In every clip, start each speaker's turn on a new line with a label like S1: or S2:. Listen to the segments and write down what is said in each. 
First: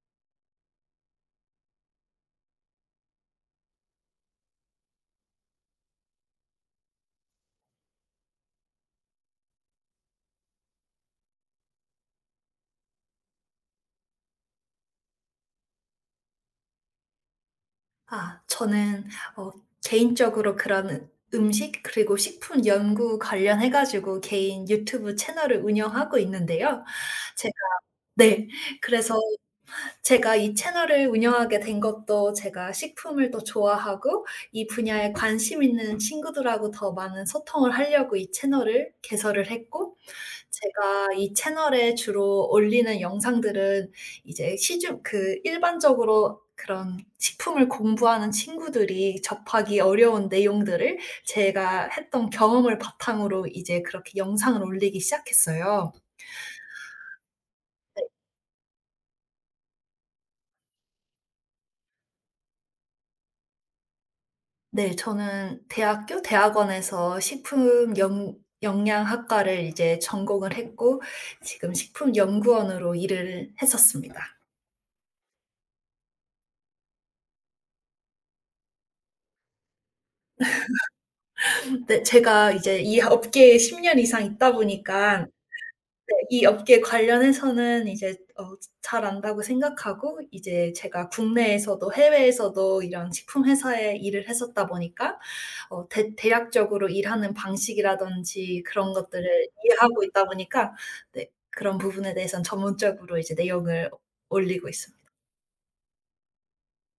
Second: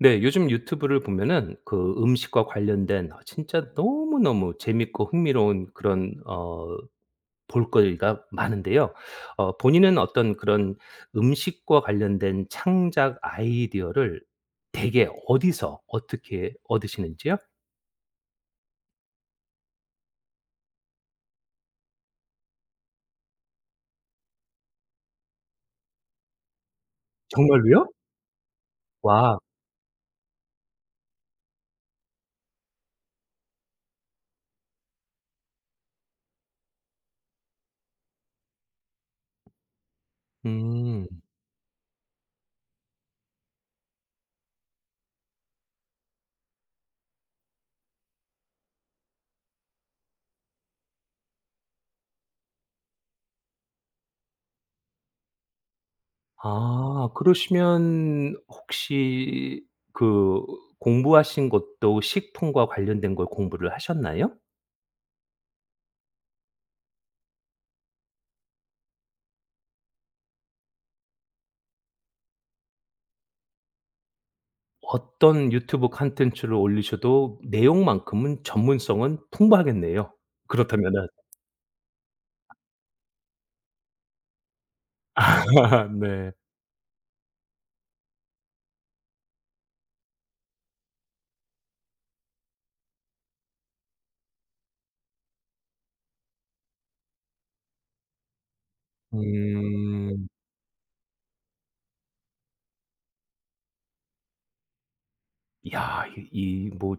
S1: 네. 요즘 유튜브를 보면은 그 음식과 관련된 아 진짜 너무너무 재밌고 흥미로운 그런 볼거리가 많은데요. 본인은 어떤 그런 음식과 관련된 창작 아이디어를 대개 어디서 어떻게 얻으시는지요?
S2: 아, 저는 어 개인적으로 그런 음식 그리고 식품 연구 관련해 가지고 개인 유튜브 채널을 운영하고 있는데요. 제가,
S1: 정말로요?
S2: 네. 그래서
S1: 와.
S2: 제가 이 채널을 운영하게 된 것도 제가 식품을 더 좋아하고 이 분야에 관심 있는 친구들하고 더 많은 소통을 하려고 이 채널을 개설을 했고,
S1: 음.
S2: 제가 이 채널에 주로 올리는 영상들은 이제 시중 그 일반적으로 그런 식품을 공부하는 친구들이 접하기 어려운 내용들을 제가 했던 경험을 바탕으로 이제 그렇게 영상을 올리기 시작했어요.
S1: 아 그러시면 혹시 그 공부하신 것도 식품과 관련된 걸 공부를 하셨나요?
S2: 네. 저는 대학교 대학원에서 식품 영 영양학과를 이제 전공을 했고 지금 식품연구원으로 일을 했었습니다.
S1: 어떤 유튜브 콘텐츠를 올리셔도 내용만큼은 전문성은 풍부하겠네요. 그렇다면은.
S2: 네. 제가 이제 이 업계에 10년 이상 있다 보니까
S1: 네.
S2: 이 업계 관련해서는 이제 잘 안다고 생각하고, 이제 제가 국내에서도 해외에서도 이런 식품 회사에 일을 했었다 보니까 어 대 대략적으로 일하는 방식이라든지 그런 것들을 이해하고 있다
S1: 음.
S2: 보니까, 네, 그런 부분에 대해는 전문적으로 이제 내용을 올리고 있습니다.
S1: 야 이 뭐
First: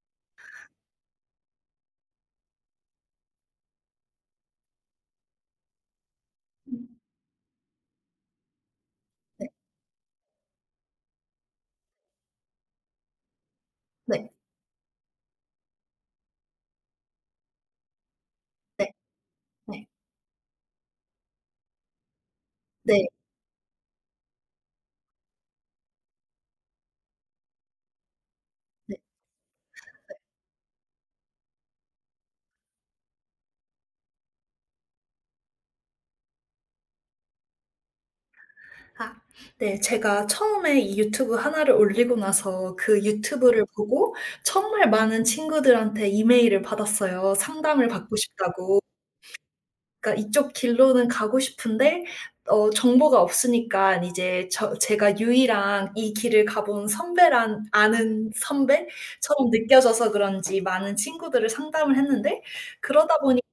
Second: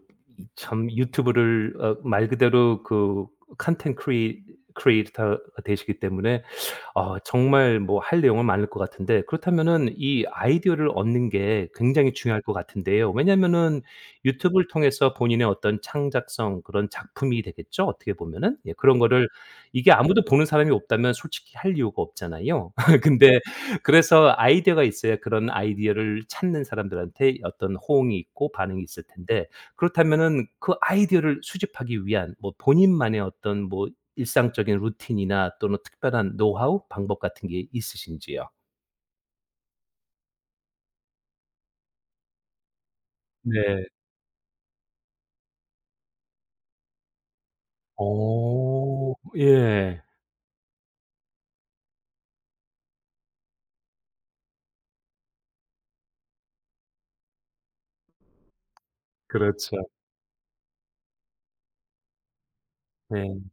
S1: 참 유튜브를 말 그대로 그 컨텐츠 크리에이터가 되시기 때문에
S2: 음.
S1: 아 정말 뭐 할 내용은 많을 것 같은데
S2: 네.
S1: 그렇다면은 이 아이디어를 얻는 게 굉장히 중요할 것 같은데요. 왜냐면은
S2: 네.
S1: 유튜브를 통해서 본인의 어떤 창작성 그런 작품이 되겠죠, 어떻게 보면은. 예
S2: 네.
S1: 그런 거를
S2: 네.
S1: 이게 아무도 보는 사람이 없다면 솔직히 할 이유가 없잖아요.
S2: 네.
S1: 근데 그래서 아이디어가 있어야 그런 아이디어를 찾는 사람들한테 어떤 호응이 있고 반응이 있을 텐데 그렇다면은 그 아이디어를 수집하기 위한 뭐 본인만의 어떤 뭐 일상적인 루틴이나 또는 특별한 노하우, 방법 같은 게 있으신지요?
S2: 아. 네. 제가 처음에 이 유튜브 하나를 올리고 나서 그 유튜브를
S1: 네.
S2: 보고 정말 많은 친구들한테 이메일을 받았어요. 상담을 받고 싶다고.
S1: 어. 예.
S2: 그러니까 이쪽 길로는 가고 싶은데 정보가 없으니까 이제 제가 유일한 이 길을 가본 선배란, 아는 선배처럼
S1: 그렇죠.
S2: 느껴져서 그런지 많은 친구들을 상담을 했는데, 그러다
S1: 네.
S2: 보니까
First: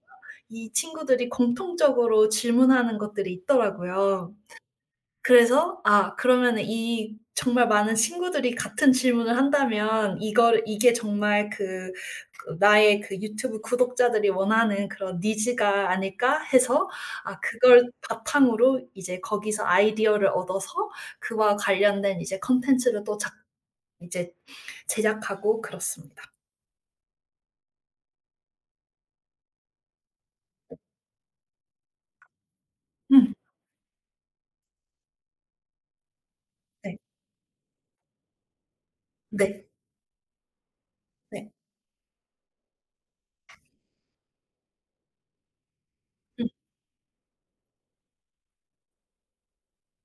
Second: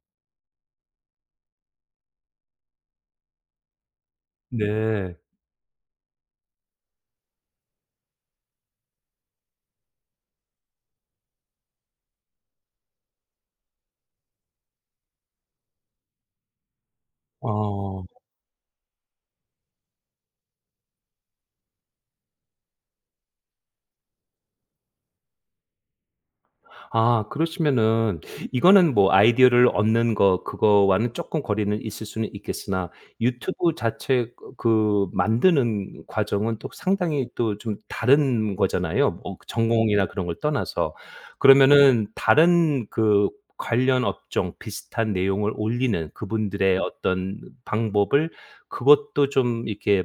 S2: 이 친구들이 공통적으로 질문하는 것들이 있더라고요.
S1: 네.
S2: 그래서 '아, 그러면은 이 정말 많은 친구들이 같은 질문을 한다면 이걸, 이게 정말 나의 그 유튜브 구독자들이 원하는 그런 니즈가 아닐까?' 해서, 아, 그걸
S1: 어.
S2: 바탕으로 이제 거기서 아이디어를 얻어서 그와 관련된 이제 콘텐츠를 또 작 이제 제작하고 그렇습니다.
S1: 아 그러시면은 이거는 뭐 아이디어를 얻는 거 그거와는 조금 거리는 있을 수는 있겠으나
S2: 음.
S1: 유튜브 자체 그 만드는 과정은 또
S2: 네.
S1: 상당히 또 좀 다른 거잖아요. 뭐
S2: 네.
S1: 전공이나 그런 걸 떠나서.
S2: 네.
S1: 그러면은 다른 그 관련 업종 비슷한 내용을 올리는
S2: 음.
S1: 그분들의 어떤 방법을 그것도 좀 이렇게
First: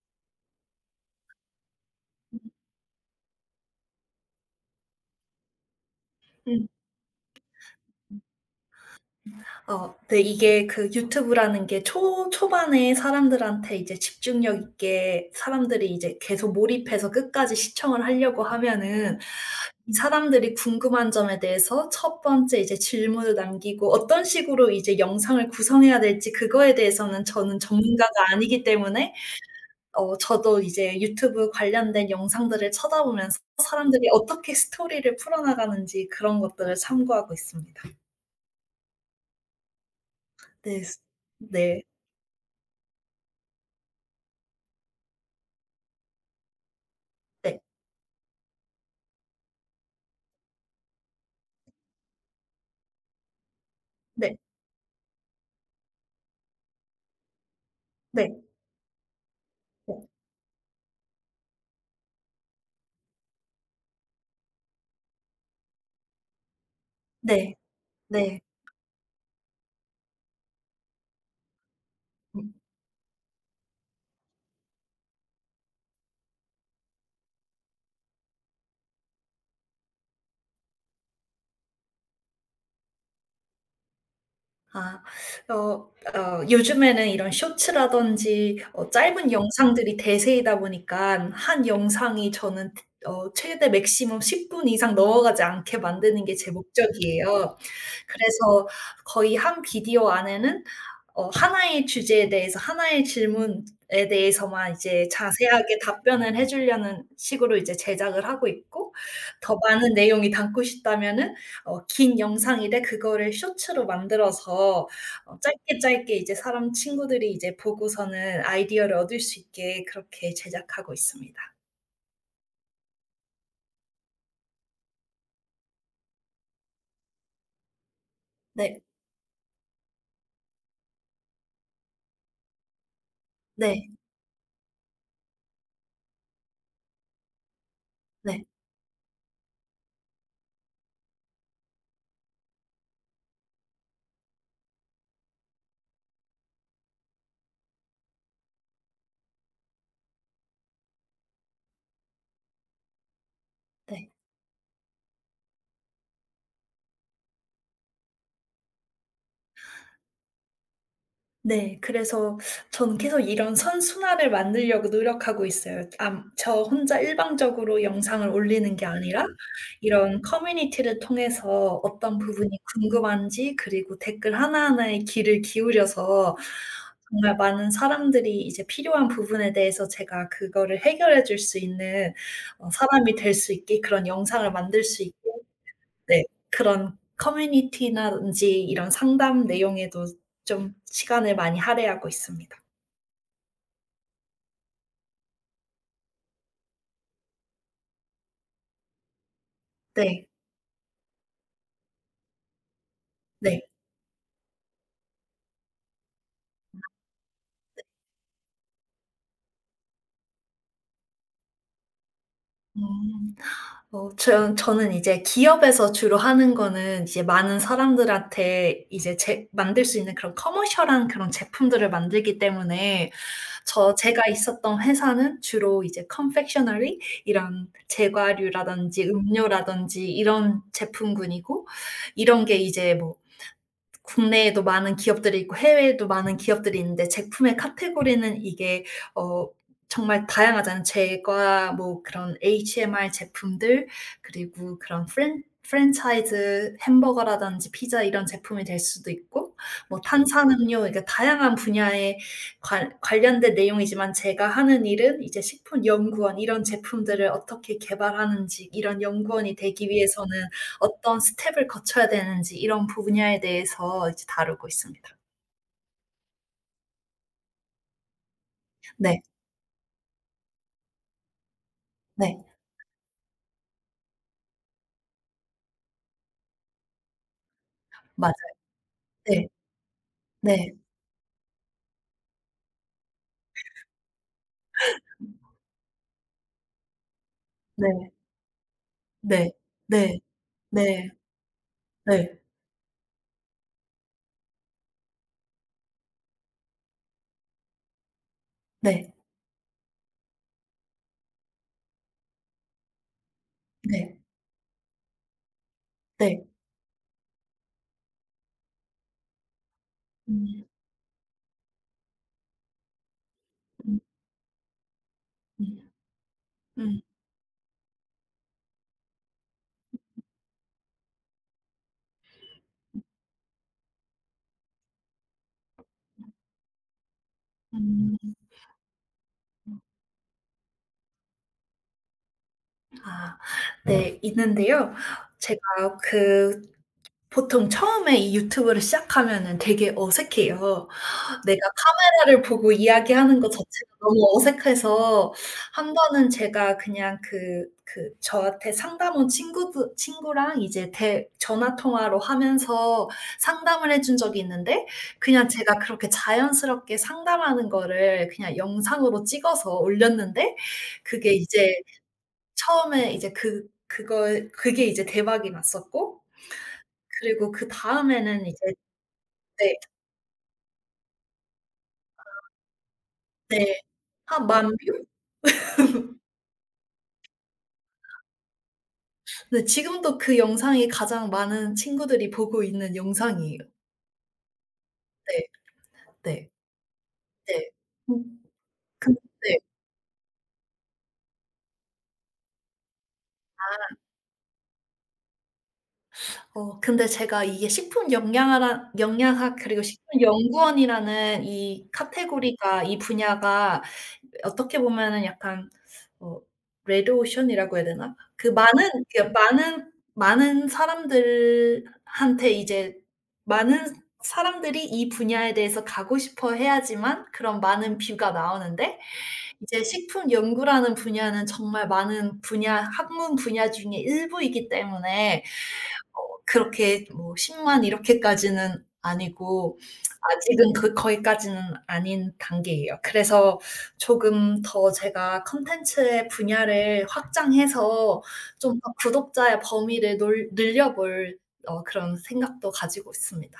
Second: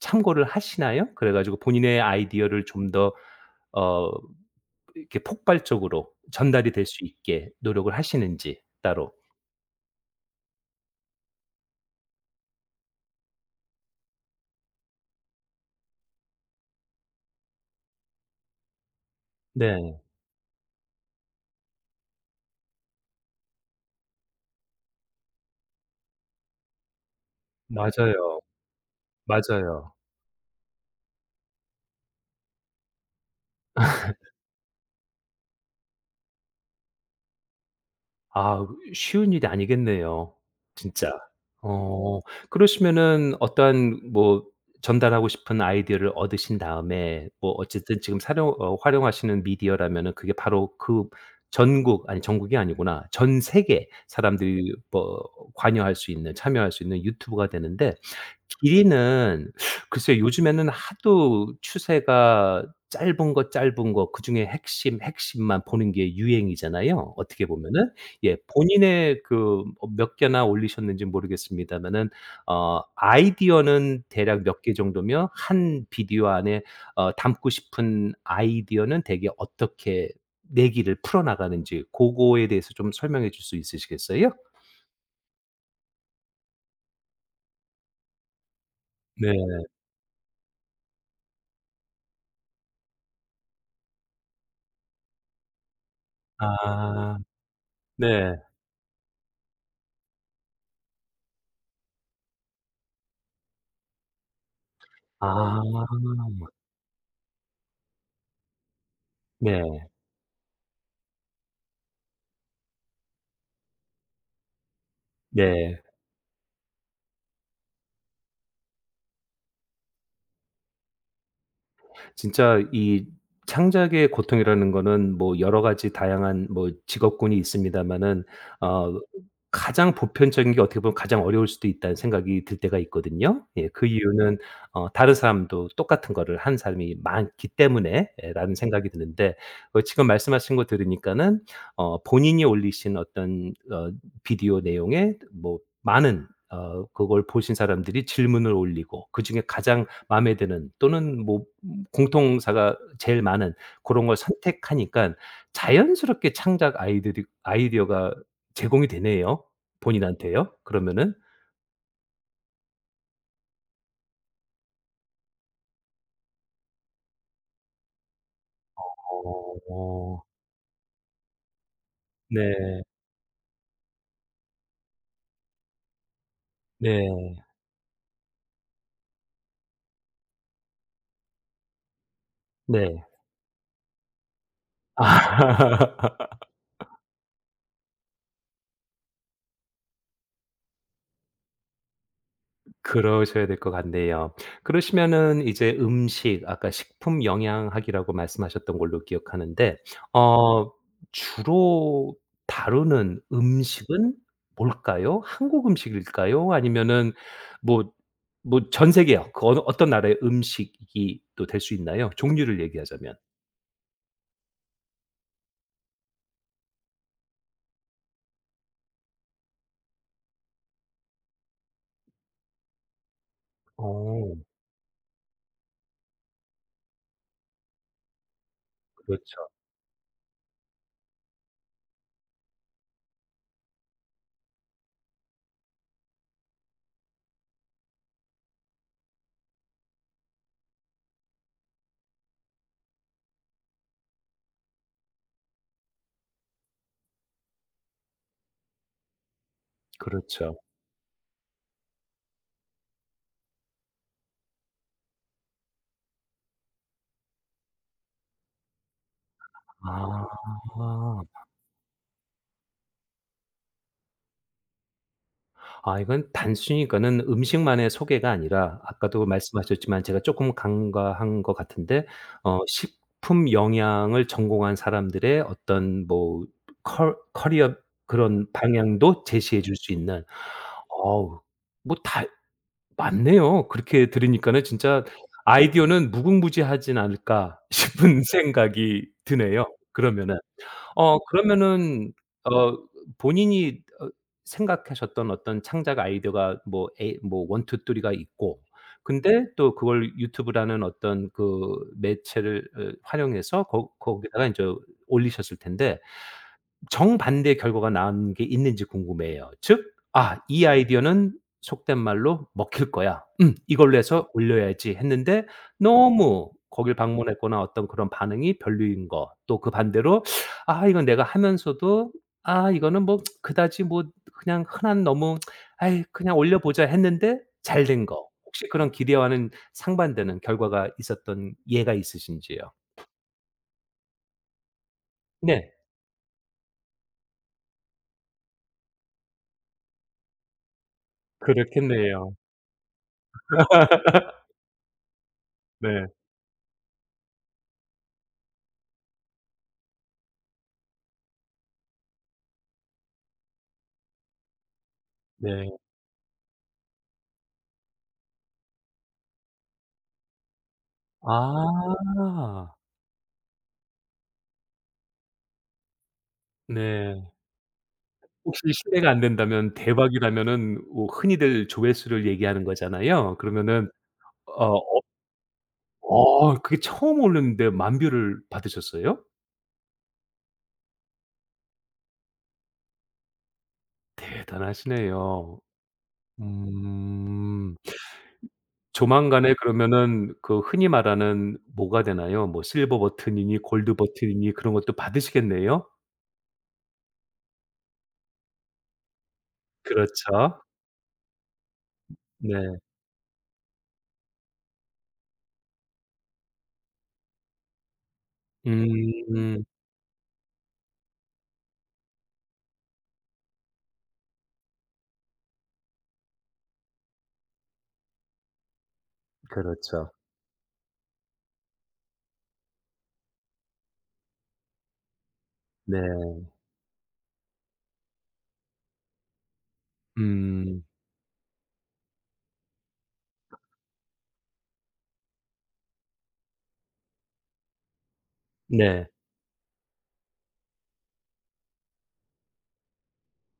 S1: 참고를 하시나요? 그래 가지고 본인의 아이디어를 좀더어 이렇게 폭발적으로
S2: 음.
S1: 전달이 될 수 있게 노력을 하시는지 따로.
S2: 네. 이게 그 유튜브라는 게 초 초반에 사람들한테 이제 집중력 있게 사람들이 이제 계속 몰입해서 끝까지 시청을 하려고 하면은, 이
S1: 네.
S2: 사람들이 궁금한 점에 대해서 첫 번째 이제 질문을 남기고 어떤 식으로 이제 영상을 구성해야 될지, 그거에 대해서는 저는 전문가가
S1: 맞아요.
S2: 아니기 때문에
S1: 맞아요.
S2: 저도 이제 유튜브 관련된 영상들을 쳐다보면서 사람들이 어떻게 스토리를 풀어나가는지 그런 것들을 참고하고 있습니다.
S1: 아 쉬운 일이 아니겠네요.
S2: 네.
S1: 진짜.
S2: 네.
S1: 어 그러시면은 어떠한 뭐 전달하고 싶은 아이디어를 얻으신 다음에 뭐
S2: 네.
S1: 어쨌든 지금 사용 활용하시는 미디어라면은 그게 바로 그 전국 아니 전국이 아니구나. 전 세계
S2: 네.
S1: 사람들이 뭐 관여할 수 있는 참여할 수 있는 유튜브가 되는데
S2: 네.
S1: 길이는
S2: 네.
S1: 글쎄요, 요즘에는 하도 추세가 짧은 거, 짧은 거 그중에 핵심, 핵심만 보는 게 유행이잖아요, 어떻게
S2: 네.
S1: 보면은. 예
S2: 네.
S1: 본인의 그 몇 개나 올리셨는지 모르겠습니다만은
S2: 음.
S1: 아이디어는 대략 몇 개 정도며 한 비디오 안에 담고 싶은 아이디어는 대개 어떻게 내기를 풀어나가는지 고거에 대해서 좀 설명해 줄 수 있으시겠어요?
S2: 아. 어 요즘에는 이런 쇼츠라든지
S1: 네.
S2: 짧은 영상들이 대세이다 보니깐 한 영상이 저는 최대 맥시멈 10분 이상 넘어가지 않게 만드는 게 제
S1: 아.
S2: 목적이에요.
S1: 네.
S2: 그래서 거의 한 비디오 안에는 하나의 주제에 대해서 하나의 질문에 대해서만 이제
S1: 아.
S2: 자세하게 답변을 해 주려는 식으로 이제 제작을 하고 있고, 더
S1: 네.
S2: 많은 내용이 담고 싶다면은 긴 영상인데 그거를 쇼츠로 만들어서 짧게
S1: 네.
S2: 짧게 이제 사람 친구들이 이제 보고서는 아이디어를 얻을 수 있게 그렇게 제작하고 있습니다.
S1: 진짜 이 창작의 고통이라는 거는 뭐 여러 가지 다양한 뭐 직업군이 있습니다마는
S2: 네.
S1: 어 가장 보편적인 게 어떻게 보면 가장 어려울 수도 있다는 생각이 들 때가 있거든요. 예 그
S2: 네.
S1: 이유는 '다른 사람도 똑같은 거를 하는 사람이 많기 때문에 예
S2: 네.
S1: 라는 생각이 드는데 지금 말씀하신 거 들으니까는 본인이 올리신 어떤 비디오 내용에 뭐 많은 그걸 보신 사람들이 질문을 올리고 그중에 가장 마음에 드는 또는 뭐 공통사가 제일 많은 그런
S2: 네.
S1: 걸 선택하니까 자연스럽게 창작 아이들이 아이디어가 제공이 되네요, 본인한테요? 그러면은?
S2: 네. 그래서 저는 계속 이런 선순환을 만들려고 노력하고 있어요. 암 저 혼자 일방적으로 영상을 올리는 게 아니라 이런
S1: 어.
S2: 커뮤니티를 통해서 어떤 부분이
S1: 네.
S2: 궁금한지, 그리고 댓글 하나하나에 귀를 기울여서
S1: 네.
S2: 정말 많은 사람들이 이제 필요한 부분에 대해서 제가 그거를 해결해 줄 수 있는
S1: 네.
S2: 사람이 될 수 있게, 그런 영상을 만들 수 있게.
S1: 아.
S2: 네. 그런 커뮤니티라든지 이런 상담 내용에도 좀 시간을 많이 할애하고 있습니다.
S1: 그러셔야 될 것 같네요. 그러시면은 이제 음식, 아까 식품 영양학이라고 말씀하셨던 걸로 기억하는데
S2: 네.
S1: 어 주로 다루는
S2: 네.
S1: 음식은 뭘까요? 한국 음식일까요? 아니면은 뭐 뭐 전 세계요. 그 어느 어떤 나라의 음식이 또 될 수 있나요? 종류를 얘기하자면.
S2: 음. 어 전 저는 이제 기업에서 주로 하는 거는 이제 많은 사람들한테 이제 제 만들 수 있는 그런 커머셜한 그런 제품들을 만들기 때문에, 제가
S1: 어
S2: 있었던 회사는 주로 이제 confectionery, 이런 제과류라든지
S1: 그렇죠.
S2: 음료라든지 이런 제품군이고, 이런 게 이제 뭐 국내에도 많은 기업들이 있고 해외에도 많은 기업들이 있는데, 제품의 카테고리는 이게 어 정말 다양하잖아요. 제과, 뭐 그런 HMR 제품들, 그리고 그런 프랜차이즈 햄버거라든지 피자 이런 제품이 될 수도 있고, 뭐
S1: 그렇죠.
S2: 탄산음료. 그러니까 다양한 분야에 관 관련된 내용이지만, 제가 하는 일은 이제 식품 연구원, 이런 제품들을 어떻게 개발하는지, 이런 연구원이 되기 위해서는 어떤
S1: 아.
S2: 스텝을 거쳐야 되는지 이런 분야에 대해서 이제 다루고 있습니다.
S1: 아 이건 단순히 그거는 음식만의 소개가 아니라
S2: 네.
S1: 아까도 말씀하셨지만 제가 조금 간과한 것 같은데
S2: 네.
S1: 식품 영양을 전공한 사람들의 어떤 뭐 커 커리어
S2: 맞아요.
S1: 그런 방향도
S2: 네.
S1: 제시해 줄 수 있는
S2: 네.
S1: 어우 뭐 다 많네요. 그렇게 들으니까는 진짜 '아이디어는 무궁무진하지 않을까.'
S2: 네.
S1: 싶은 생각이
S2: 네.
S1: 드네요
S2: 네.
S1: 그러면은.
S2: 네.
S1: 그러면은
S2: 네.
S1: 어 본인이 생각하셨던 어떤 창작 아이디어가 뭐 A 뭐 1, 2, 3가 있고
S2: 네.
S1: 근데 또 그걸 유튜브라는 어떤 그 매체를 활용해서 거
S2: 네.
S1: 거기다가 인제 올리셨을 텐데
S2: 네.
S1: 정반대의 결과가 나온 게 있는지 궁금해요. 즉 '아 이
S2: 음.
S1: 아이디어는 속된 말로 먹힐 거야. 이걸로
S2: 음.
S1: 해서 올려야지.' 했는데
S2: 음.
S1: 너무 거길
S2: 음.
S1: 방문했거나 어떤 그런 반응이 별로인 거. 또 그 반대로 '아 이건 내가 하면서도 아 이거는 뭐 그다지 뭐 그냥 흔한 너무 아이 그냥 올려 보자.' 했는데 잘된 거.
S2: 음.
S1: 혹시 그런 기대와는 상반되는 결과가 있었던 예가 있으신지요?
S2: 아. 네. 있는데요. 제가
S1: 네.
S2: 그 보통 처음에 이 유튜브를 시작하면은 되게 어색해요. 내가
S1: 그렇겠네요.
S2: 카메라를 보고 이야기하는 것 자체가 너무 어색해서, 한
S1: 네.
S2: 번은 제가 그냥 저한테 상담원 친구분 친구랑 이제 대 전화 통화로 하면서 상담을 해준 적이 있는데, 그냥
S1: 네.
S2: 제가 그렇게 자연스럽게 상담하는 거를 그냥 영상으로 찍어서 올렸는데, 그게 이제
S1: 아.
S2: 처음에 이제 그 그걸 그게 이제 대박이 났었고,
S1: 네.
S2: 그리고 그다음에는
S1: 혹시
S2: 이제.
S1: 실례가 안 된다면
S2: 네.
S1: 대박이라면은 뭐 흔히들 조회수를 얘기하는 거잖아요.
S2: 네.
S1: 그러면은
S2: 한 만
S1: 어
S2: 뷰?
S1: 그게 처음 올렸는데 만 뷰를 받으셨어요?
S2: 네, 지금도 그 영상이 가장 많은 친구들이 보고 있는 영상이에요. 네.
S1: 대단하시네요.
S2: 네. 네.
S1: 음.
S2: 음. 근
S1: 조만간에
S2: 네.
S1: 그러면은 그 흔히 말하는 뭐가 되나요? 뭐 실버 버튼이니 골드 버튼이니 그런 것도 받으시겠네요?
S2: 근데 제가 이게 식품 영양하라 영양학 그리고 식품
S1: 그렇죠.
S2: 연구원이라는 이
S1: 네.
S2: 카테고리가, 이 분야가 어떻게 보면은 약간 어 레드 오션이라고 해야 되나? 그
S1: 음.
S2: 많은 많은 사람들한테 이제 많은 사람들이 이 분야에 대해서 가고 싶어 해야지만 그런 많은 뷰가 나오는데, 이제
S1: 그렇죠.
S2: 식품 연구라는 분야는 정말 많은 분야, 학문 분야 중에 일부이기 때문에
S1: 네.
S2: 그렇게 뭐 10만 이렇게까지는 아니고 아직은
S1: 음.
S2: 그 거기까지는 아닌 단계예요. 그래서 조금 더 제가 콘텐츠의 분야를 확장해서 좀 더
S1: 네.
S2: 구독자의 범위를 놀 늘려 볼, 그런 생각도 가지고 있습니다.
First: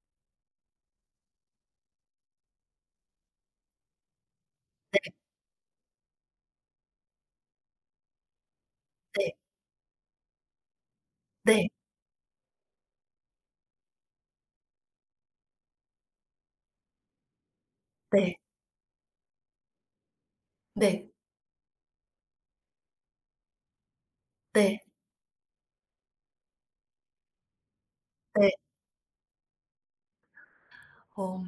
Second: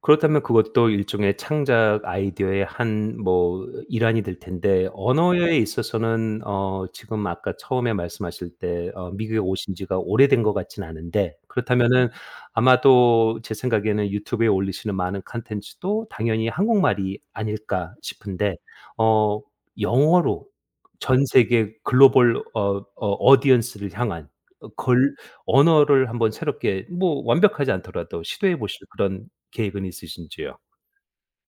S1: 그렇다면 그것도 일종의 창작 아이디어의 한 뭐 일환이 될 텐데,
S2: 네.
S1: 언어에 있어서는 지금 아까 처음에 말씀하실 때
S2: 네.
S1: 미국에 오신 지가 오래된 것 같진 않은데
S2: 네.
S1: 그렇다면은 아마도 제 생각에는 유튜브에 올리시는 많은 콘텐츠도 당연히 한국말이 아닐까
S2: 네.
S1: 싶은데 어 영어로
S2: 네.
S1: 전 세계 글로벌 audience를 향한
S2: 네.
S1: 걸 언어를 한번 새롭게 뭐 완벽하지 않더라도
S2: 네.
S1: 시도해 보실 그런 계획은 있으신지요?
S2: 어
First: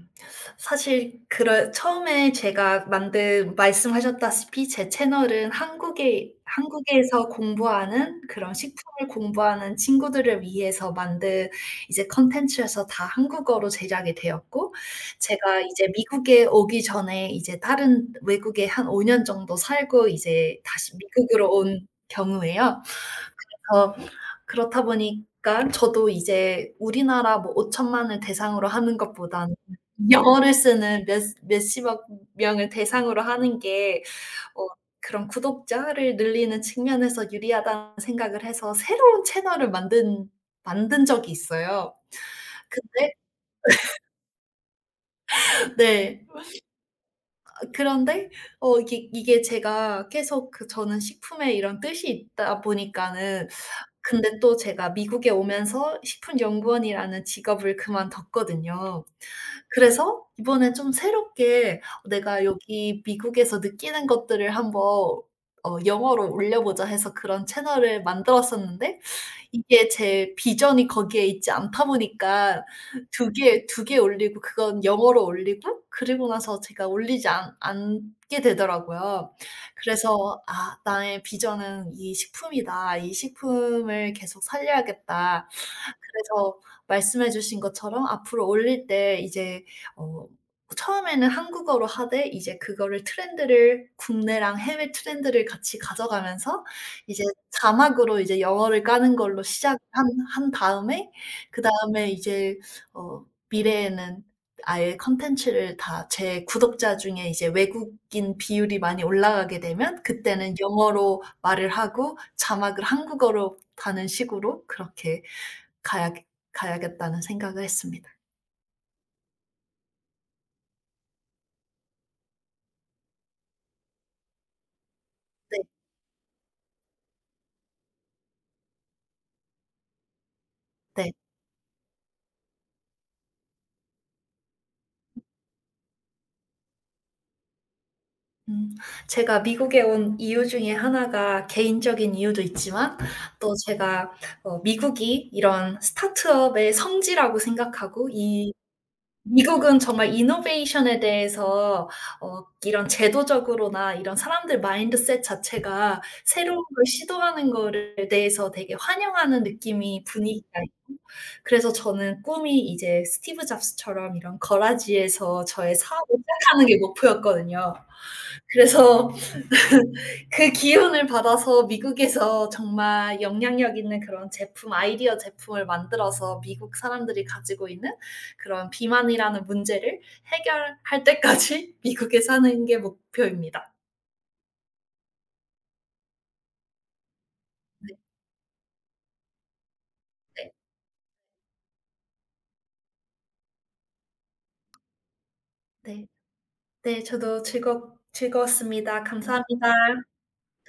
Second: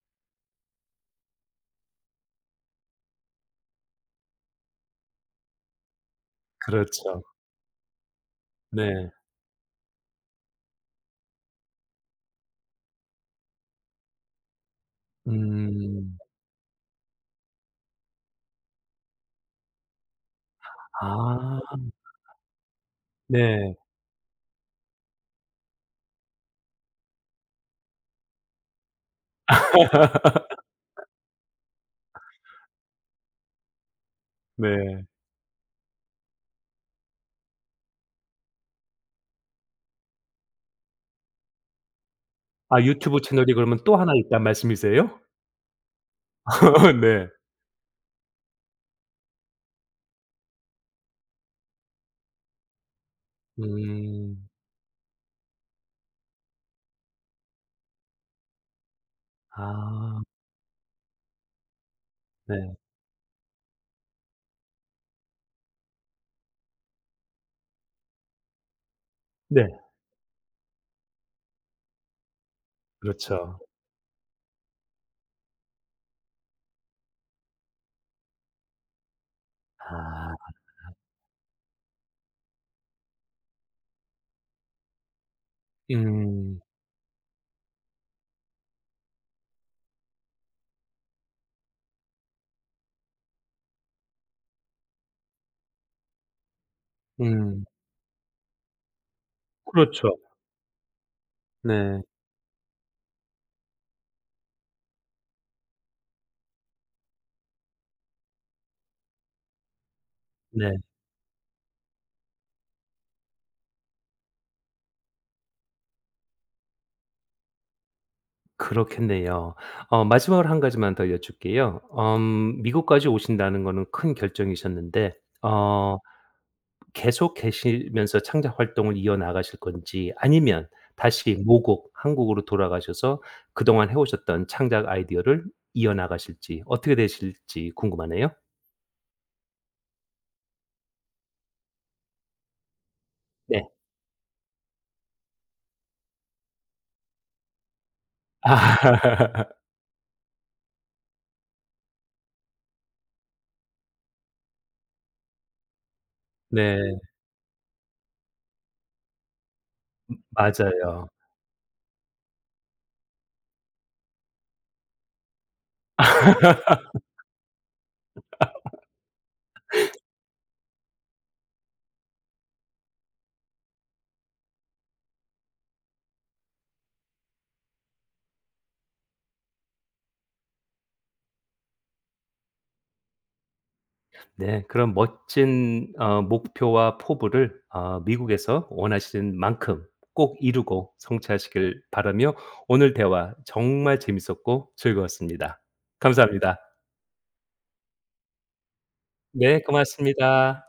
S2: 사실 그럴, 처음에 제가 만든, 말씀하셨다시피 제 채널은
S1: 그렇죠.
S2: 한국에서 공부하는 그런 식품을
S1: 네.
S2: 공부하는 친구들을 위해서 만든 이제 컨텐츠여서 다 한국어로 제작이 되었고, 제가 이제
S1: 음.
S2: 미국에 오기 전에 이제 다른 외국에 한 5년 정도 살고 이제 다시 미국으로
S1: 아
S2: 온 경우에요.
S1: 네.
S2: 그렇다 보니까 저도 이제 우리나라 뭐5천만을 대상으로 하는 것보다는 영어를 쓰는 몇 몇십억 명을 대상으로 하는 게, 어
S1: 네.
S2: 그런 구독자를 늘리는 측면에서 유리하다는 생각을 해서 새로운 채널을 만든 적이 있어요.
S1: 아
S2: 근데.
S1: 유튜브 채널이 그러면 또 하나 있단 말씀이세요?
S2: 네.
S1: 네.
S2: 그런데 이게 제가 계속 그, 저는 식품에 이런 뜻이 있다 보니까는, 근데
S1: 음.
S2: 또 제가 미국에 오면서 식품연구원이라는 직업을 그만뒀거든요.
S1: 아
S2: 그래서 이번에 좀 새롭게 '내가
S1: 네.
S2: 여기 미국에서 느끼는 것들을 한번 영어로 올려보자.' 해서 그런 채널을 만들었었는데,
S1: 네.
S2: 이게 제 비전이 거기에 있지 않다 보니까
S1: 그렇죠.
S2: 두 개 올리고, 그건 영어로 올리고, 그리고 나서 제가 올리지 않 않게 되더라고요.
S1: 아.
S2: 그래서 '아, 나의 비전은 이 식품이다. 이 식품을 계속 살려야겠다.' 그래서
S1: 음.
S2: 말씀해 주신 것처럼 앞으로 올릴 때 이제 어 처음에는 한국어로 하되 이제 그거를 트렌드를, 국내랑 해외 트렌드를 같이 가져가면서 이제
S1: 음.
S2: 자막으로 이제 영어를 까는 걸로 시작을
S1: 그렇죠.
S2: 한 다음에,
S1: 네.
S2: 그다음에 이제 어 미래에는 아예 콘텐츠를 다, 제 구독자 중에 이제 외국인 비율이 많이 올라가게 되면 그때는
S1: 네.
S2: 영어로 말을 하고 자막을 한국어로 다는 식으로, 그렇게 가야 가야겠다는 생각을 했습니다.
S1: 그렇겠네요. 마지막으로 한 가지만 더 여쭙게요. 엄 미국까지 오신다는 거는 큰 결정이셨는데
S2: 네.
S1: 어 계속 계시면서 창작 활동을 이어나가실 건지, 아니면
S2: 네.
S1: 다시 모국 한국으로 돌아가셔서 그동안 해 오셨던 창작 아이디어를 이어나가실지 어떻게 되실지 궁금하네요.
S2: 음. 제가 미국에 온 이유 중에 하나가 개인적인 이유도 있지만, 또
S1: 네.
S2: 제가 미국이 이런 스타트업의 성지라고 생각하고, 이
S1: 아.
S2: 미국은 정말 이노베이션에 대해서 이런 제도적으로나 이런 사람들 마인드셋 자체가 새로운 걸
S1: 네.
S2: 시도하는 거를 대해서 되게 환영하는 느낌이, 분위기가 있고.
S1: 맞아요.
S2: 그래서 저는 꿈이 이제 스티브 잡스처럼 이런 거라지에서 저의 사업을 시작하는 게 목표였거든요. 그래서 그 기운을 받아서 미국에서 정말 영향력 있는 그런 제품, 아이디어 제품을 만들어서 미국 사람들이 가지고 있는 그런 비만이라는 문제를 해결할 때까지 미국에 사는 게 목표입니다.
S1: 네. 그런 멋진 목표와 포부를
S2: 네.
S1: 미국에서 원하시는 만큼 꼭
S2: 네.
S1: 이루고 성취하시길 바라며 오늘 대화 정말 재밌었고 즐거웠습니다.
S2: 네.
S1: 감사합니다.
S2: 네, 저도 즐겁 즐거웠습니다.
S1: 네.
S2: 감사합니다.
S1: 고맙습니다.